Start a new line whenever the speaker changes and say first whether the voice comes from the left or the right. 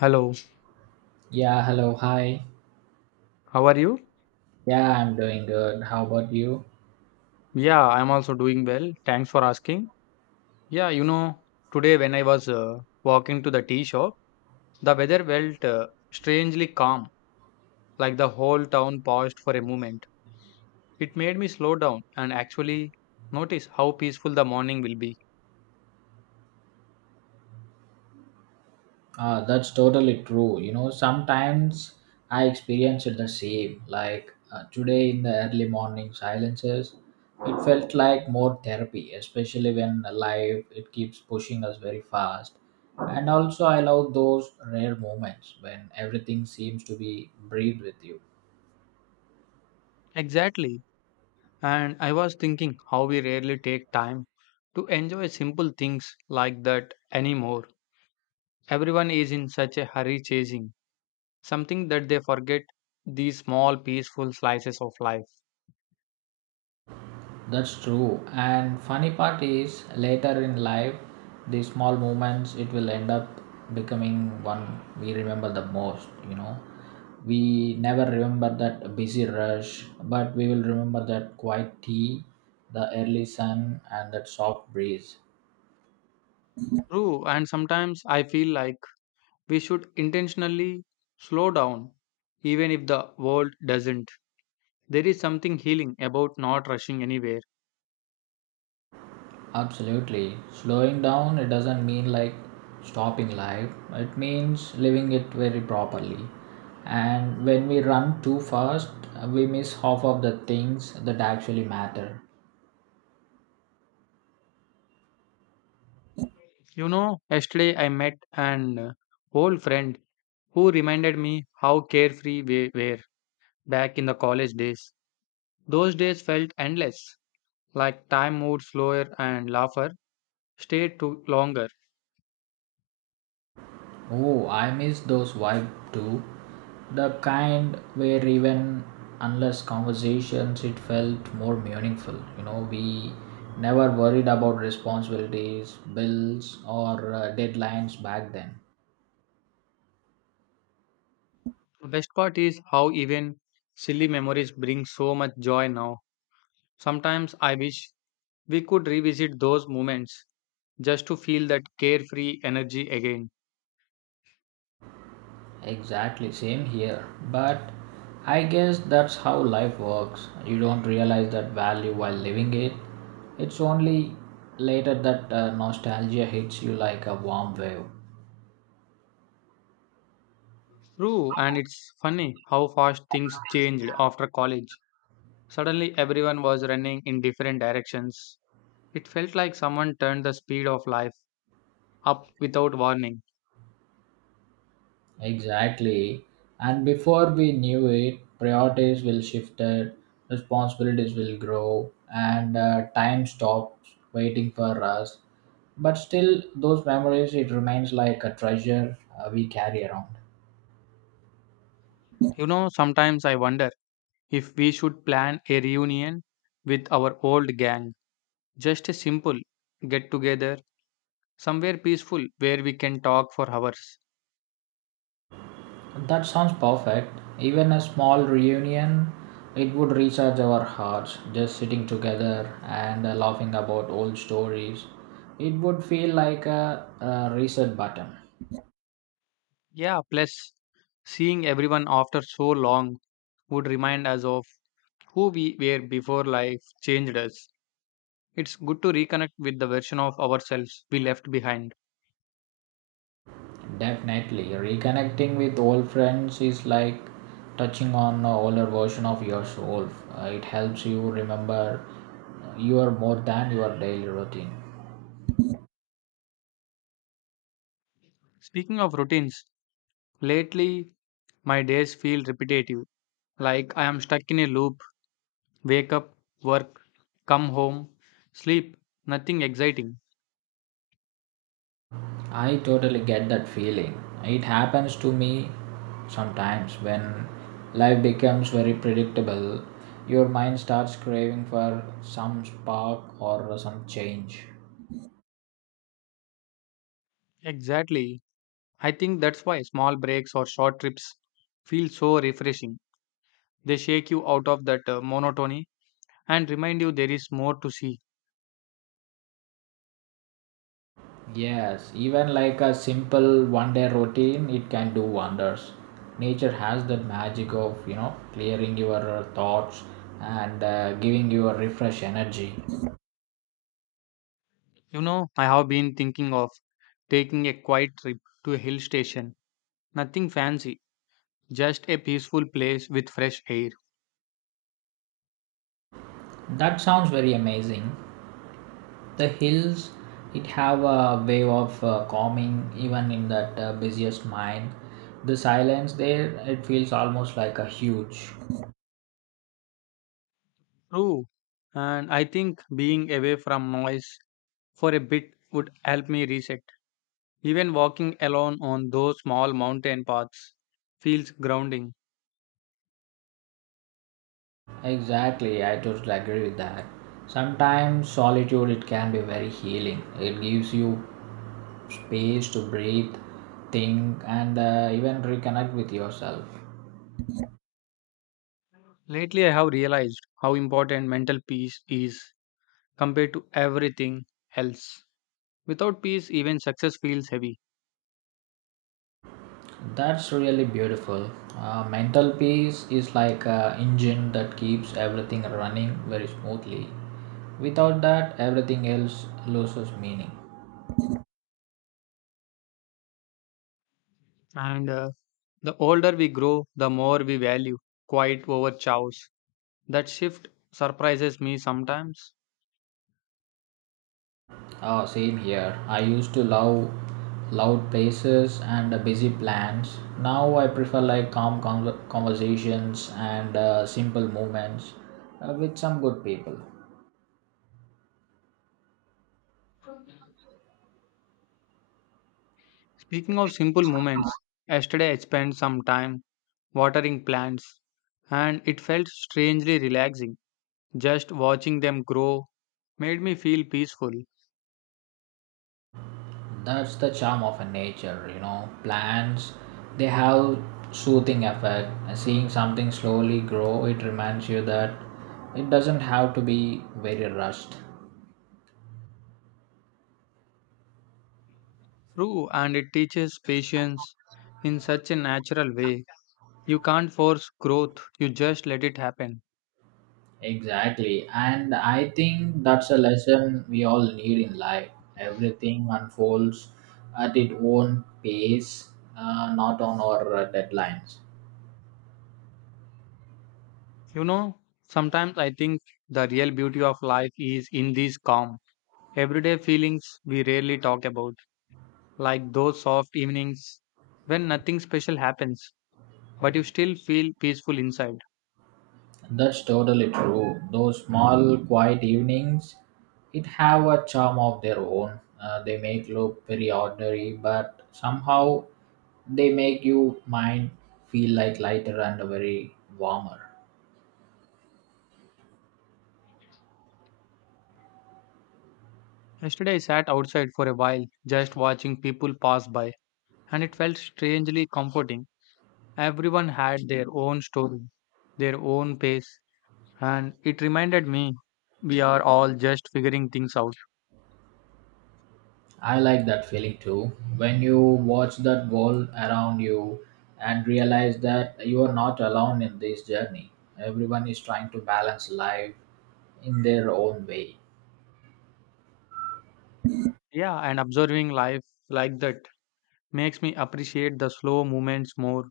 left: Hello,
right: Yeah, hello, hi.
left: how are you?
right: Yeah, I'm doing good. How about you?
left: Yeah, I'm also doing well. Thanks for asking. Yeah, you know, today when I was walking to the tea shop, the weather felt strangely calm, like the whole town paused for a moment. It made me slow down and actually notice how peaceful the morning will be.
right: That's totally true. You know, sometimes I experience it the same. Today in the early morning silences, it felt like more therapy, especially when life it keeps pushing us very fast. And also, I love those rare moments when everything seems to be breathe with you.
left: Exactly. And I was thinking how we rarely take time to enjoy simple things like that anymore. Everyone is in such a hurry chasing something that they forget these small peaceful slices of life.
right: That's true. And funny part is later in life, these small moments it will end up becoming one we remember the most. We never remember that busy rush, but we will remember that quiet tea, the early sun and that soft breeze.
left: True, and sometimes I feel like we should intentionally slow down, even if the world doesn't. There is something healing about not rushing anywhere.
right: Absolutely. Slowing down, it doesn't mean like stopping life, it means living it very properly. And when we run too fast, we miss half of the things that actually matter.
left: You know, yesterday I met an old friend who reminded me how carefree we were back in the college days. Those days felt endless, like time moved slower and laughter stayed too longer.
right: Oh, I miss those vibe too. The kind where even unless conversations, it felt more meaningful. You know, we never worried about responsibilities, bills, or deadlines back then.
left: The best part is how even silly memories bring so much joy now. Sometimes I wish we could revisit those moments just to feel that carefree energy again.
right: Exactly, same here. But I guess that's how life works. You don't realize that value while living it. It's only later that nostalgia hits you like a warm wave.
left: True, and it's funny how fast things changed after college. Suddenly, everyone was running in different directions. It felt like someone turned the speed of life up without warning.
right: Exactly. And before we knew it, priorities will shifted, responsibilities will grow, and time stops waiting for us. But still, those memories, it remains like a treasure we carry around.
left: You know, sometimes I wonder if we should plan a reunion with our old gang. Just a simple get together, somewhere peaceful where we can talk for hours.
right: That sounds perfect. Even a small reunion, it would recharge our hearts. Just sitting together and laughing about old stories, it would feel like a reset button.
left: Yeah, plus seeing everyone after so long would remind us of who we were before life changed us. It's good to reconnect with the version of ourselves we left behind.
right: Definitely, reconnecting with old friends is like touching on an older version of yourself. It helps you remember you are more than your daily routine.
left: Speaking of routines, lately my days feel repetitive. Like I am stuck in a loop, wake up, work, come home, sleep, nothing exciting.
right: I totally get that feeling. It happens to me sometimes when life becomes very predictable. Your mind starts craving for some spark or some change.
left: Exactly. I think that's why small breaks or short trips feel so refreshing. They shake you out of that monotony and remind you there is more to see.
right: Yes, even like a simple one day routine, it can do wonders. Nature has that magic of, you know, clearing your thoughts and giving you a refresh energy.
left: You know, I have been thinking of taking a quiet trip to a hill station. Nothing fancy, just a peaceful place with fresh air.
right: That sounds very amazing. The hills it have a way of calming even in that busiest mind, the silence there it feels almost like a huge.
left: True. And I think being away from noise for a bit would help me reset. Even walking alone on those small mountain paths feels grounding.
right: Exactly, I totally agree with that. Sometimes solitude it can be very healing. It gives you space to breathe, think and even reconnect with yourself.
left: Lately, I have realized how important mental peace is compared to everything else. Without peace, even success feels heavy.
right: That's really beautiful. Mental peace is like a engine that keeps everything running very smoothly. Without that, everything else loses meaning.
left: And the older we grow, the more we value quiet over chows. That shift surprises me sometimes.
right: Same here. I used to love loud places and busy plans. Now I prefer like calm conversations and simple movements with some good people.
left: Speaking of simple moments, yesterday I spent some time watering plants and it felt strangely relaxing. Just watching them grow made me feel peaceful.
right: That's the charm of a nature, you know. Plants, they have soothing effect. Seeing something slowly grow, it reminds you that it doesn't have to be very rushed.
left: True, and it teaches patience in such a natural way. You can't force growth, you just let it happen.
right: Exactly. And I think that's a lesson we all need in life. Everything unfolds at its own pace, not on our deadlines.
left: You know, sometimes I think the real beauty of life is in these calm, everyday feelings we rarely talk about, like those soft evenings when nothing special happens, but you still feel peaceful inside.
right: That's totally true. Those small, quiet evenings, it have a charm of their own. They make look very ordinary, but somehow they make you mind feel like lighter and very warmer.
left: Yesterday, I sat outside for a while, just watching people pass by, and it felt strangely comforting. Everyone had their own story, their own pace, and it reminded me we are all just figuring things out.
right: I like that feeling too. When you watch that world around you and realize that you are not alone in this journey. Everyone is trying to balance life in their own way.
left: Yeah, and observing life like that makes me appreciate the slow movements more.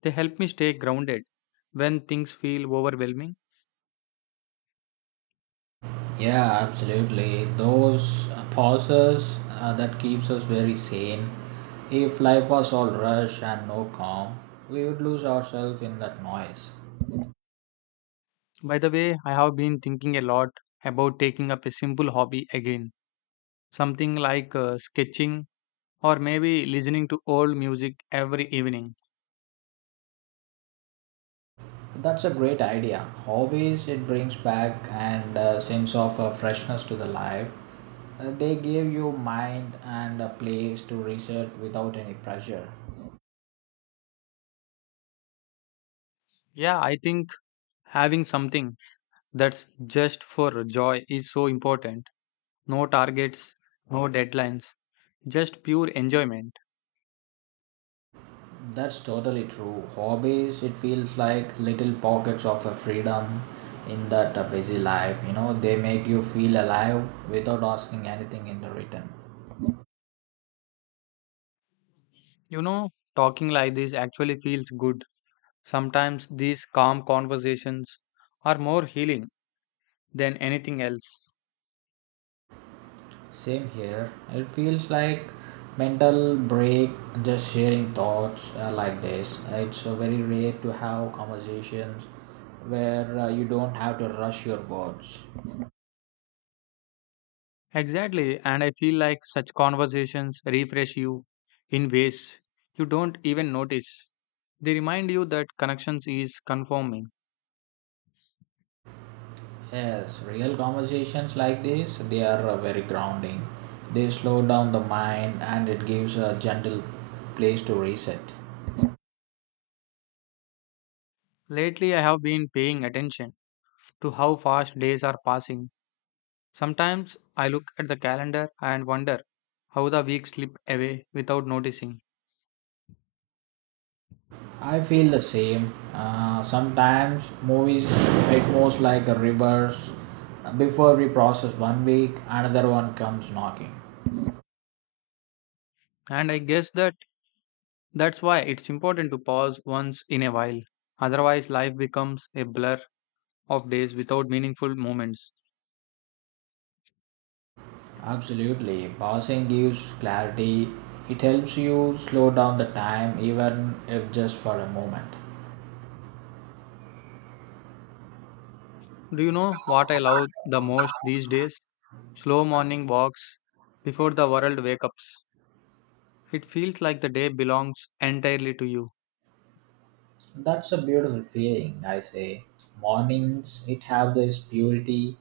left: They help me stay grounded when things feel overwhelming.
right: Yeah, absolutely. Those pauses that keeps us very sane. If life was all rush and no calm, we would lose ourselves in that noise.
left: By the way, I have been thinking a lot about taking up a simple hobby again, something like sketching or maybe listening to old music every evening.
right: That's a great idea. Hobbies it brings back and sense of freshness to the life. They give you mind and a place to reset without any pressure.
left: Yeah, I think having something that's just for joy is so important. No targets, no deadlines, just pure enjoyment.
right: That's totally true. Hobbies, it feels like little pockets of a freedom in that busy life. You know, they make you feel alive without asking anything in the return.
left: You know, talking like this actually feels good. Sometimes these calm conversations are more healing than anything else.
right: Same here. It feels like mental break, just sharing thoughts like this. It's very rare to have conversations where you don't have to rush your words.
left: Exactly, and I feel like such conversations refresh you in ways you don't even notice. They remind you that connections is conforming.
right: Yes, real conversations like this, they are very grounding. They slow down the mind and it gives a gentle place to reset.
left: Lately, I have been paying attention to how fast days are passing. Sometimes I look at the calendar and wonder how the weeks slip away without noticing.
right: I feel the same. Sometimes movies, it moves like a reverse. Before we process one week, another one comes knocking.
left: And I guess that's why it's important to pause once in a while. Otherwise, life becomes a blur of days without meaningful moments.
right: Absolutely. Pausing gives clarity. It helps you slow down the time even if just for a moment.
left: Do you know what I love the most these days? Slow morning walks before the world wakes up. It feels like the day belongs entirely to you.
right: That's a beautiful feeling, I say. Mornings, it have this purity.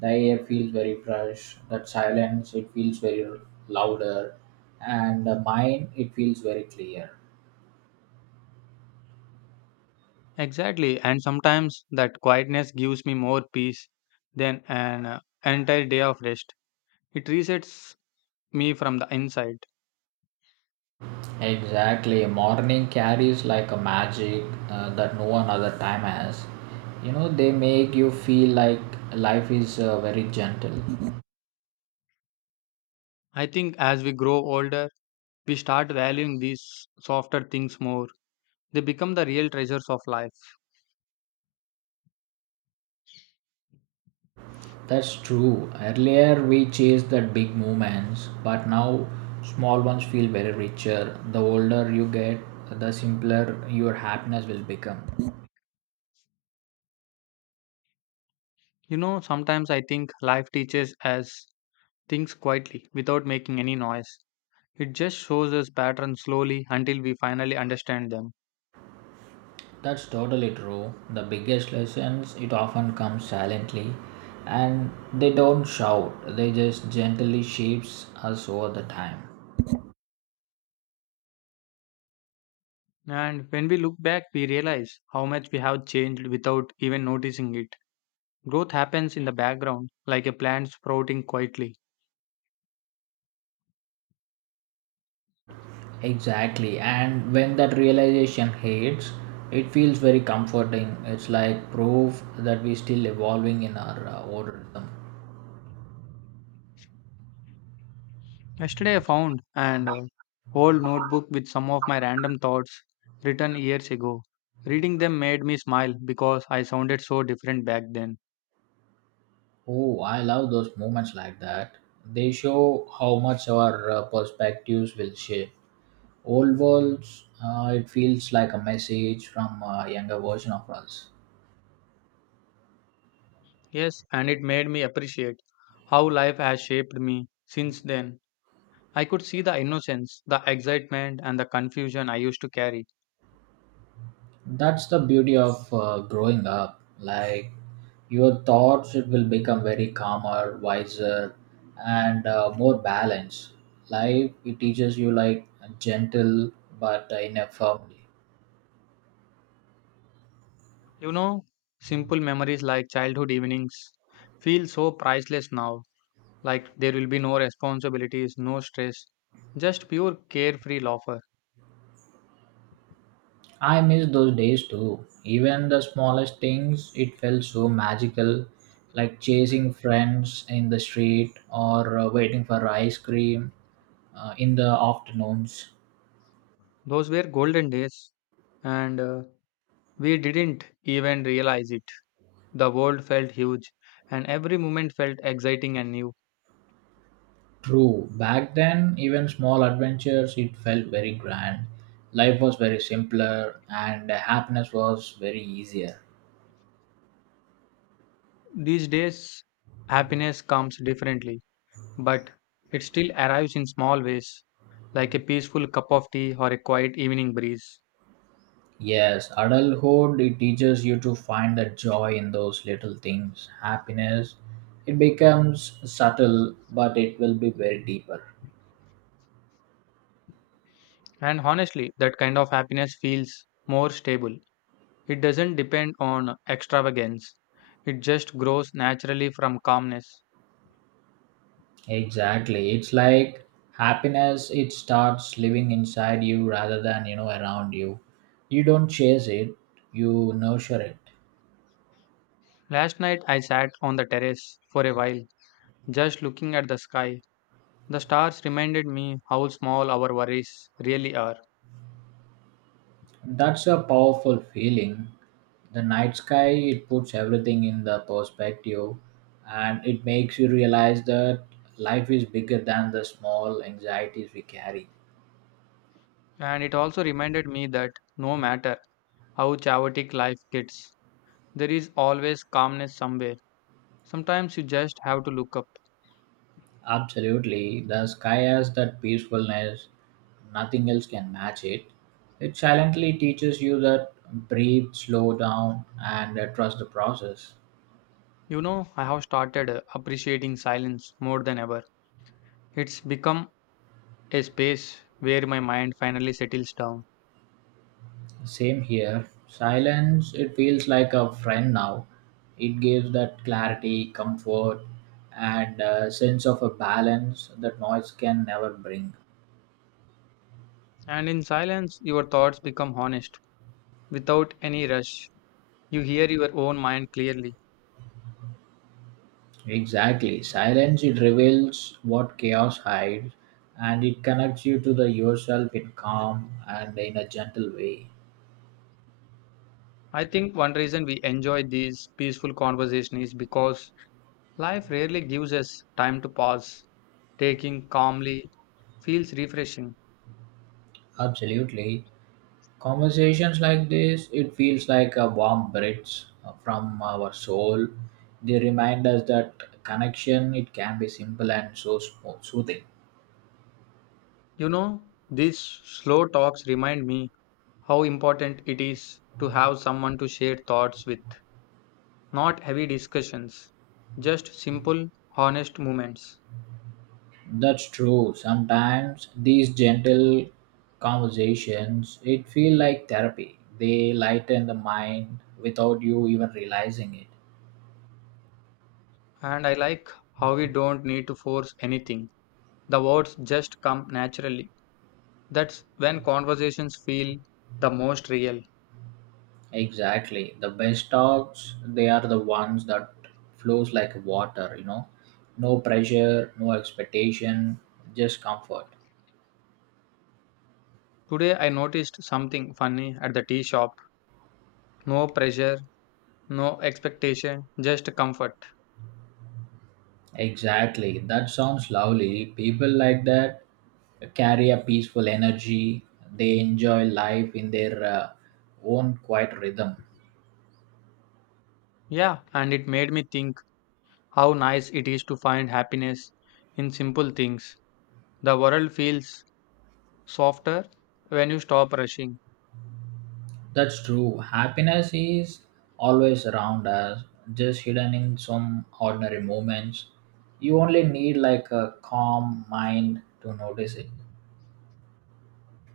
right: The air feels very fresh. That silence, it feels very louder, and the mind, it feels very clear.
left: Exactly, and sometimes that quietness gives me more peace than an entire day of rest. It resets me from the inside.
right: Exactly, morning carries like a magic that no one other time has. You know, they make you feel like life is very gentle.
left: I think as we grow older, we start valuing these softer things more. They become the real treasures of life.
right: That's true. Earlier we chased the big movements, but now small ones feel very richer. The older you get, the simpler your happiness will become.
left: You know, sometimes I think life teaches us things quietly without making any noise. It just shows us patterns slowly until we finally understand them.
right: That's totally true. The biggest lessons it often comes silently and they don't shout. They just gently shapes us over the time.
left: And when we look back, we realize how much we have changed without even noticing it. Growth happens in the background, like a plant sprouting quietly.
right: Exactly. And when that realization hits, it feels very comforting. It's like proof that we're still evolving in our own rhythm.
left: Yesterday, I found an old notebook with some of my random thoughts written years ago. Reading them made me smile because I sounded so different back then.
right: Oh, I love those moments like that. They show how much our perspectives will shape. Old worlds, it feels like a message from a younger version of us.
left: Yes, and it made me appreciate how life has shaped me since then. I could see the innocence, the excitement, and the confusion I used to carry.
right: That's the beauty of growing up. Like your thoughts, it will become very calmer, wiser, and more balanced. Life, it teaches you like gentle but in a firm way.
left: You know, simple memories like childhood evenings feel so priceless now. Like there will be no responsibilities, no stress, just pure carefree laughter.
right: I miss those days too. Even the smallest things, it felt so magical, like chasing friends in the street or waiting for ice cream in the afternoons.
left: Those were golden days, and we didn't even realize it. The world felt huge, and every moment felt exciting and new.
right: True, back then, even small adventures, it felt very grand. Life was very simpler and happiness was very easier.
left: These days, happiness comes differently, but it still arrives in small ways, like a peaceful cup of tea or a quiet evening breeze.
right: Yes, adulthood it teaches you to find the joy in those little things. Happiness it becomes subtle but it will be very deeper.
left: And honestly, that kind of happiness feels more stable. It doesn't depend on extravagance, it just grows naturally from calmness.
right: Exactly. It's like happiness it starts living inside you rather than, you know, around you. You don't chase it, you nurture it.
left: Last night, I sat on the terrace for a while, just looking at the sky. The stars reminded me how small our worries really are,
right: That's a powerful feeling. The night sky, it puts everything in the perspective and it makes you realize that life is bigger than the small anxieties we carry.
left: and it also reminded me that no matter how chaotic life gets, there is always calmness somewhere. Sometimes you just have to look up.
right: Absolutely. The sky has that peacefulness. Nothing else can match it. It silently teaches you that breathe, slow down, and trust the process.
left: You know, I have started appreciating silence more than ever. It's become a space where my mind finally settles down.
right: Same here. Silence, it feels like a friend now. It gives that clarity, comfort, and a sense of a balance that noise can never bring.
left: And in silence, your thoughts become honest without any rush. You hear your own mind clearly.
right: Exactly. Silence, it reveals what chaos hides and it connects you to the yourself in calm and in a gentle way.
left: I think one reason we enjoy these peaceful conversations is because life rarely gives us time to pause. Taking calmly feels refreshing.
right: Absolutely. Conversations like this, it feels like a warm breath from our soul. They remind us that connection, it can be simple and so soothing.
left: You know, these slow talks remind me how important it is to have someone to share thoughts with. Not heavy discussions, just simple, honest moments.
right: That's true. Sometimes these gentle conversations, it feel like therapy. They lighten the mind without you even realizing it.
left: And I like how we don't need to force anything. The words just come naturally. That's when conversations feel the most real.
right: Exactly. The best talks, they are the ones that flows like water, you know. No pressure, no expectation, just comfort.
left: Today I noticed something funny at the tea shop. No pressure, no expectation, just comfort.
right: Exactly. That sounds lovely. People like that carry a peaceful energy. They enjoy life in their own quiet rhythm.
left: Yeah, and it made me think how nice it is to find happiness in simple things. The world feels softer when you stop rushing.
right: That's true. Happiness is always around us, just hidden in some ordinary moments. You only need like a calm mind to notice it.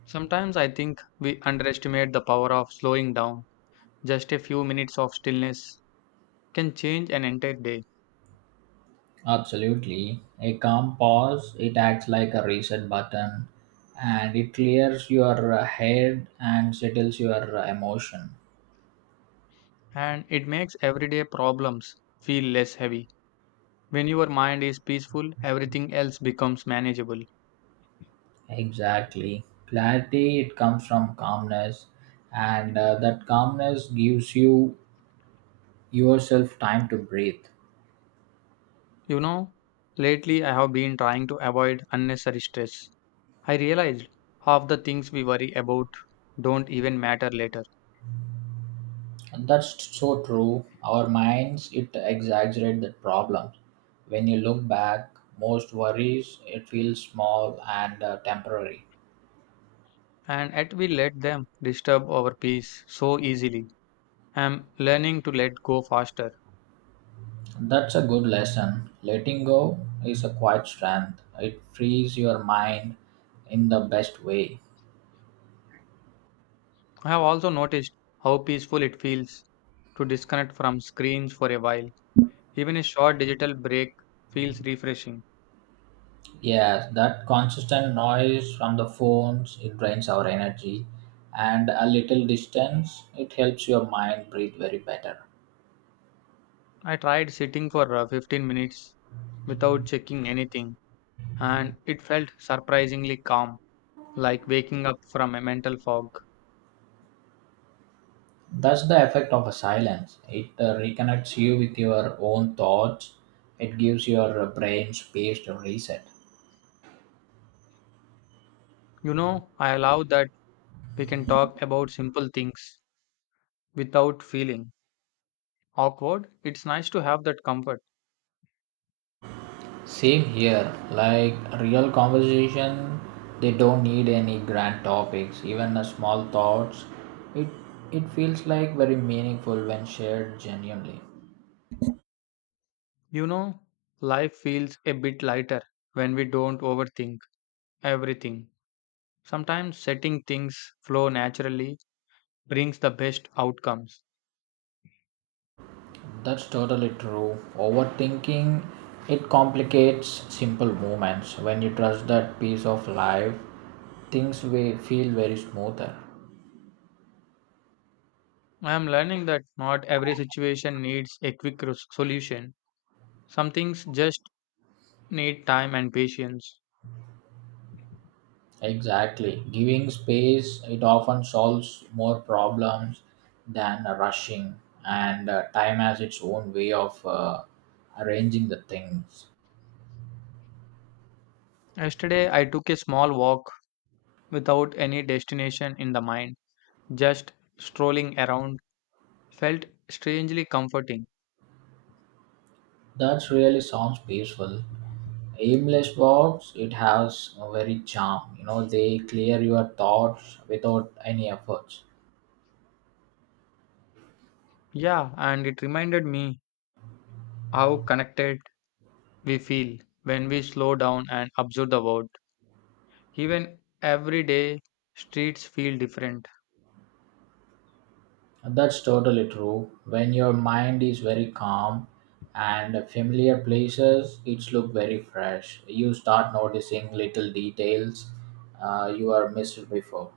left: Sometimes I think we underestimate the power of slowing down. Just a few minutes of stillness can change an entire day,
right: Absolutely. A calm pause, it acts like a reset button and it clears your head and settles your emotion.
left: and it makes everyday problems feel less heavy. When your mind is peaceful, everything else becomes manageable.
right: Exactly. Clarity, it comes from calmness, and that calmness gives you yourself time to breathe.
left: You know, lately I have been trying to avoid unnecessary stress. I realized half the things we worry about don't even matter later.
right: And that's so true. Our minds, it exaggerate the problem. When you look back, most worries, it feels small and temporary.
left: And yet we let them disturb our peace so easily. I'm learning to let go faster.
right: That's a good lesson. Letting go is a quiet strength. It frees your mind in the best way.
left: I have also noticed how peaceful it feels to disconnect from screens for a while. Even a short digital break feels refreshing.
right: Yes, that consistent noise from the phones, it drains our energy. And a little distance, it helps your mind breathe very better.
left: I tried sitting for 15 minutes without checking anything, and it felt surprisingly calm, like waking up from a mental fog.
right: That's the effect of a silence. It reconnects you with your own thoughts. It gives your brain space to reset.
left: You know, I allow that we can talk about simple things without feeling awkward. It's nice to have that comfort.
right: Same here, like real conversation, they don't need any grand topics, even a small thoughts. It it feels like very meaningful when shared genuinely.
left: You know, life feels a bit lighter when we don't overthink everything. Sometimes setting things flow naturally brings the best outcomes.
right: That's totally true. Overthinking it complicates simple movements. When you trust that piece of life, things will feel very smoother.
left: I am learning that not every situation needs a quick solution. Some things just need time and patience.
right: Exactly. Giving space it often solves more problems than rushing, and time has its own way of arranging the things.
left: Yesterday, I took a small walk without any destination in the mind, just strolling around felt strangely comforting.
right: That really sounds peaceful. Aimless walks it has a very charm. You know they clear your thoughts without any efforts.
left: Yeah, and it reminded me how connected we feel when we slow down and observe the world. Even everyday streets feel different.
right: That's totally true. When your mind is very calm and familiar places, it look very fresh. You start noticing little details you are missed before.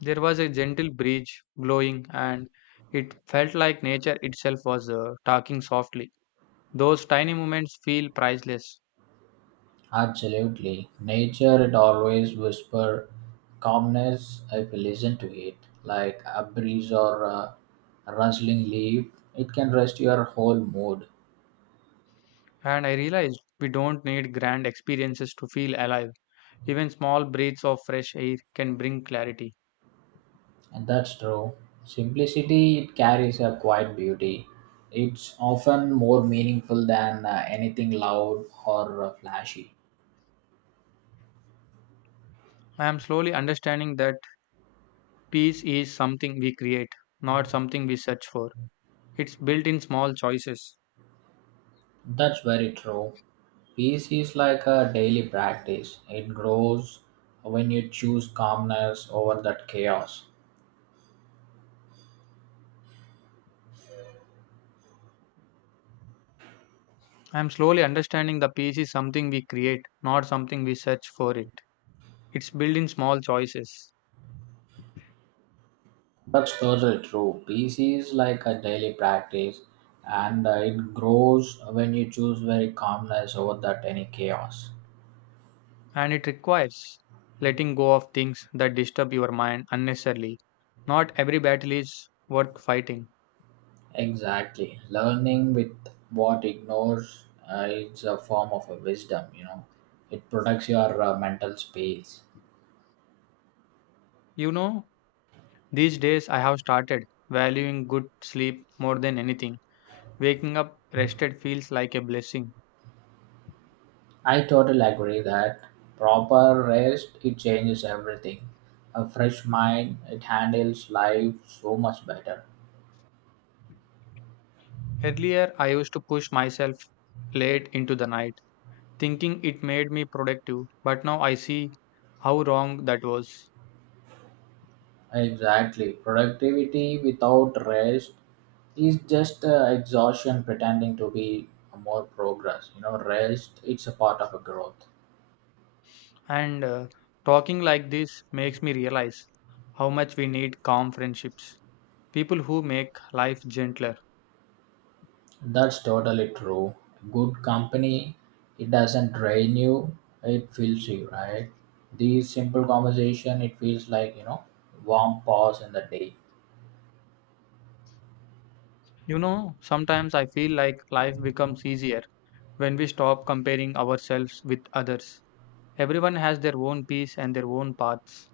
left: There was a gentle breeze blowing, and it felt like nature itself was talking softly. Those tiny moments feel priceless,
right: Absolutely. Nature it always whisper calmness if you listen to it. Like a breeze or a rustling leaf, it can rest your whole mood.
left: and I realized we don't need grand experiences to feel alive. Even small breaths of fresh air can bring clarity.
right: And that's true. Simplicity it carries a quiet beauty. It's often more meaningful than anything loud or flashy.
left: I am slowly understanding that peace is something we create, not something we search for. It's built in small choices.
right: That's very true. Peace is like a daily practice. It grows when you choose calmness over that chaos.
left: I'm slowly understanding the peace is something we create, not something we search for it. It's built in small choices,
right: That's totally true. Peace is like a daily practice, and it grows when you choose very calmness over that any chaos.
left: and it requires letting go of things that disturb your mind unnecessarily. Not every battle is worth fighting.
right: Exactly. Learning with what ignores is a form of a wisdom, you know. It protects your mental space.
left: You know, these days I have started valuing good sleep more than anything. Waking up rested feels like a blessing.
right: I totally agree that proper rest it changes everything. A fresh mind it handles life so much better.
left: Earlier, I used to push myself late into the night, thinking it made me productive, but now I see how wrong that was.
right: Exactly. Productivity without rest is just exhaustion pretending to be more progress. You know, rest it's a part of a growth.
left: And talking like this makes me realize how much we need calm friendships, people who make life gentler.
right: That's totally true. Good company, it doesn't drain you, it fills you, right? These simple conversation, it feels like, you know, warm pause in the day.
left: You know, sometimes I feel like life becomes easier when we stop comparing ourselves with others. Everyone has their own pace and their own paths.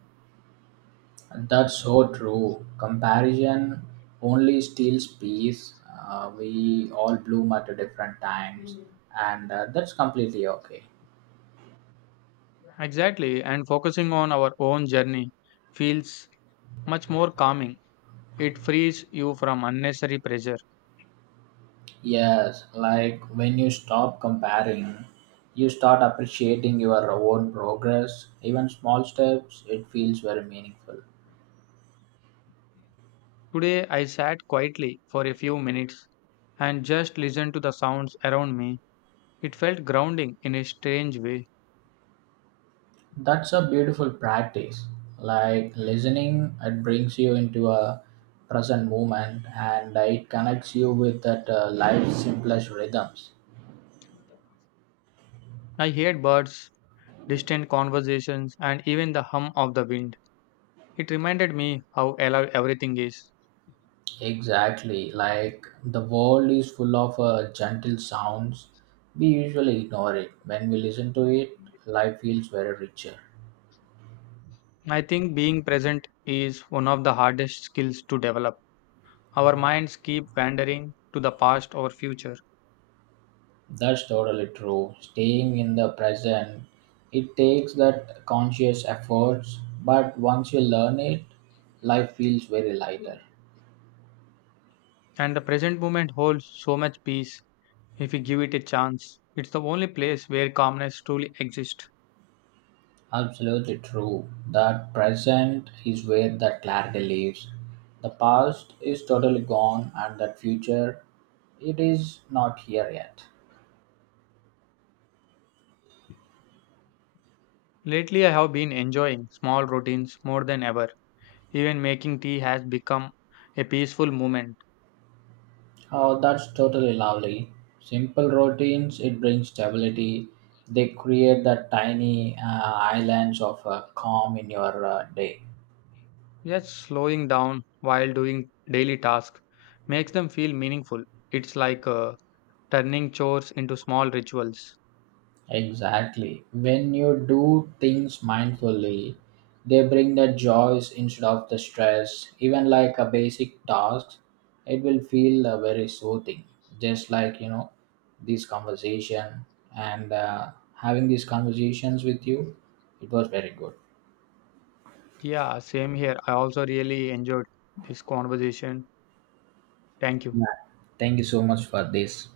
right: And that's so true. Comparison only steals peace. We all bloom at different times, and that's completely okay.
left: Exactly, and focusing on our own journey feels much more calming. It frees you from unnecessary pressure.
right: Yes, like when you stop comparing, you start appreciating your own progress. Even small steps, it feels very meaningful.
left: Today, I sat quietly for a few minutes and just listened to the sounds around me. It felt grounding in a strange way.
right: That's a beautiful practice. Like listening, it brings you into a present moment and it connects you with that life's simplest rhythms.
left: I heard birds, distant conversations, and even the hum of the wind. It reminded me how alive everything is.
right: Exactly. Like the world is full of gentle sounds. We usually ignore it. When we listen to it, life feels very richer.
left: I think being present is one of the hardest skills to develop. Our minds keep wandering to the past or future,
right: That's totally true. Staying in the present, it takes that conscious efforts, but once you learn it, life feels very lighter.
left: and the present moment holds so much peace if we give it a chance. It's the only place where calmness truly exists.
right: Absolutely true. That present is where the clarity lives. The past is totally gone, and that future, it is not here yet.
left: Lately, I have been enjoying small routines more than ever. Even making tea has become a peaceful moment.
right: Oh, that's totally lovely. Simple routines, it brings stability. They create the tiny islands of calm in your day.
left: Yes, slowing down while doing daily tasks makes them feel meaningful. It's like turning chores into small rituals.
right: Exactly. When you do things mindfully, they bring the joys instead of the stress. Even like a basic task, it will feel very soothing. Just like you know, this conversation and having these conversations with you, it was very good.
left: Yeah, same here. I also really enjoyed this conversation. Thank you.
right: Yeah. Thank you so much for this.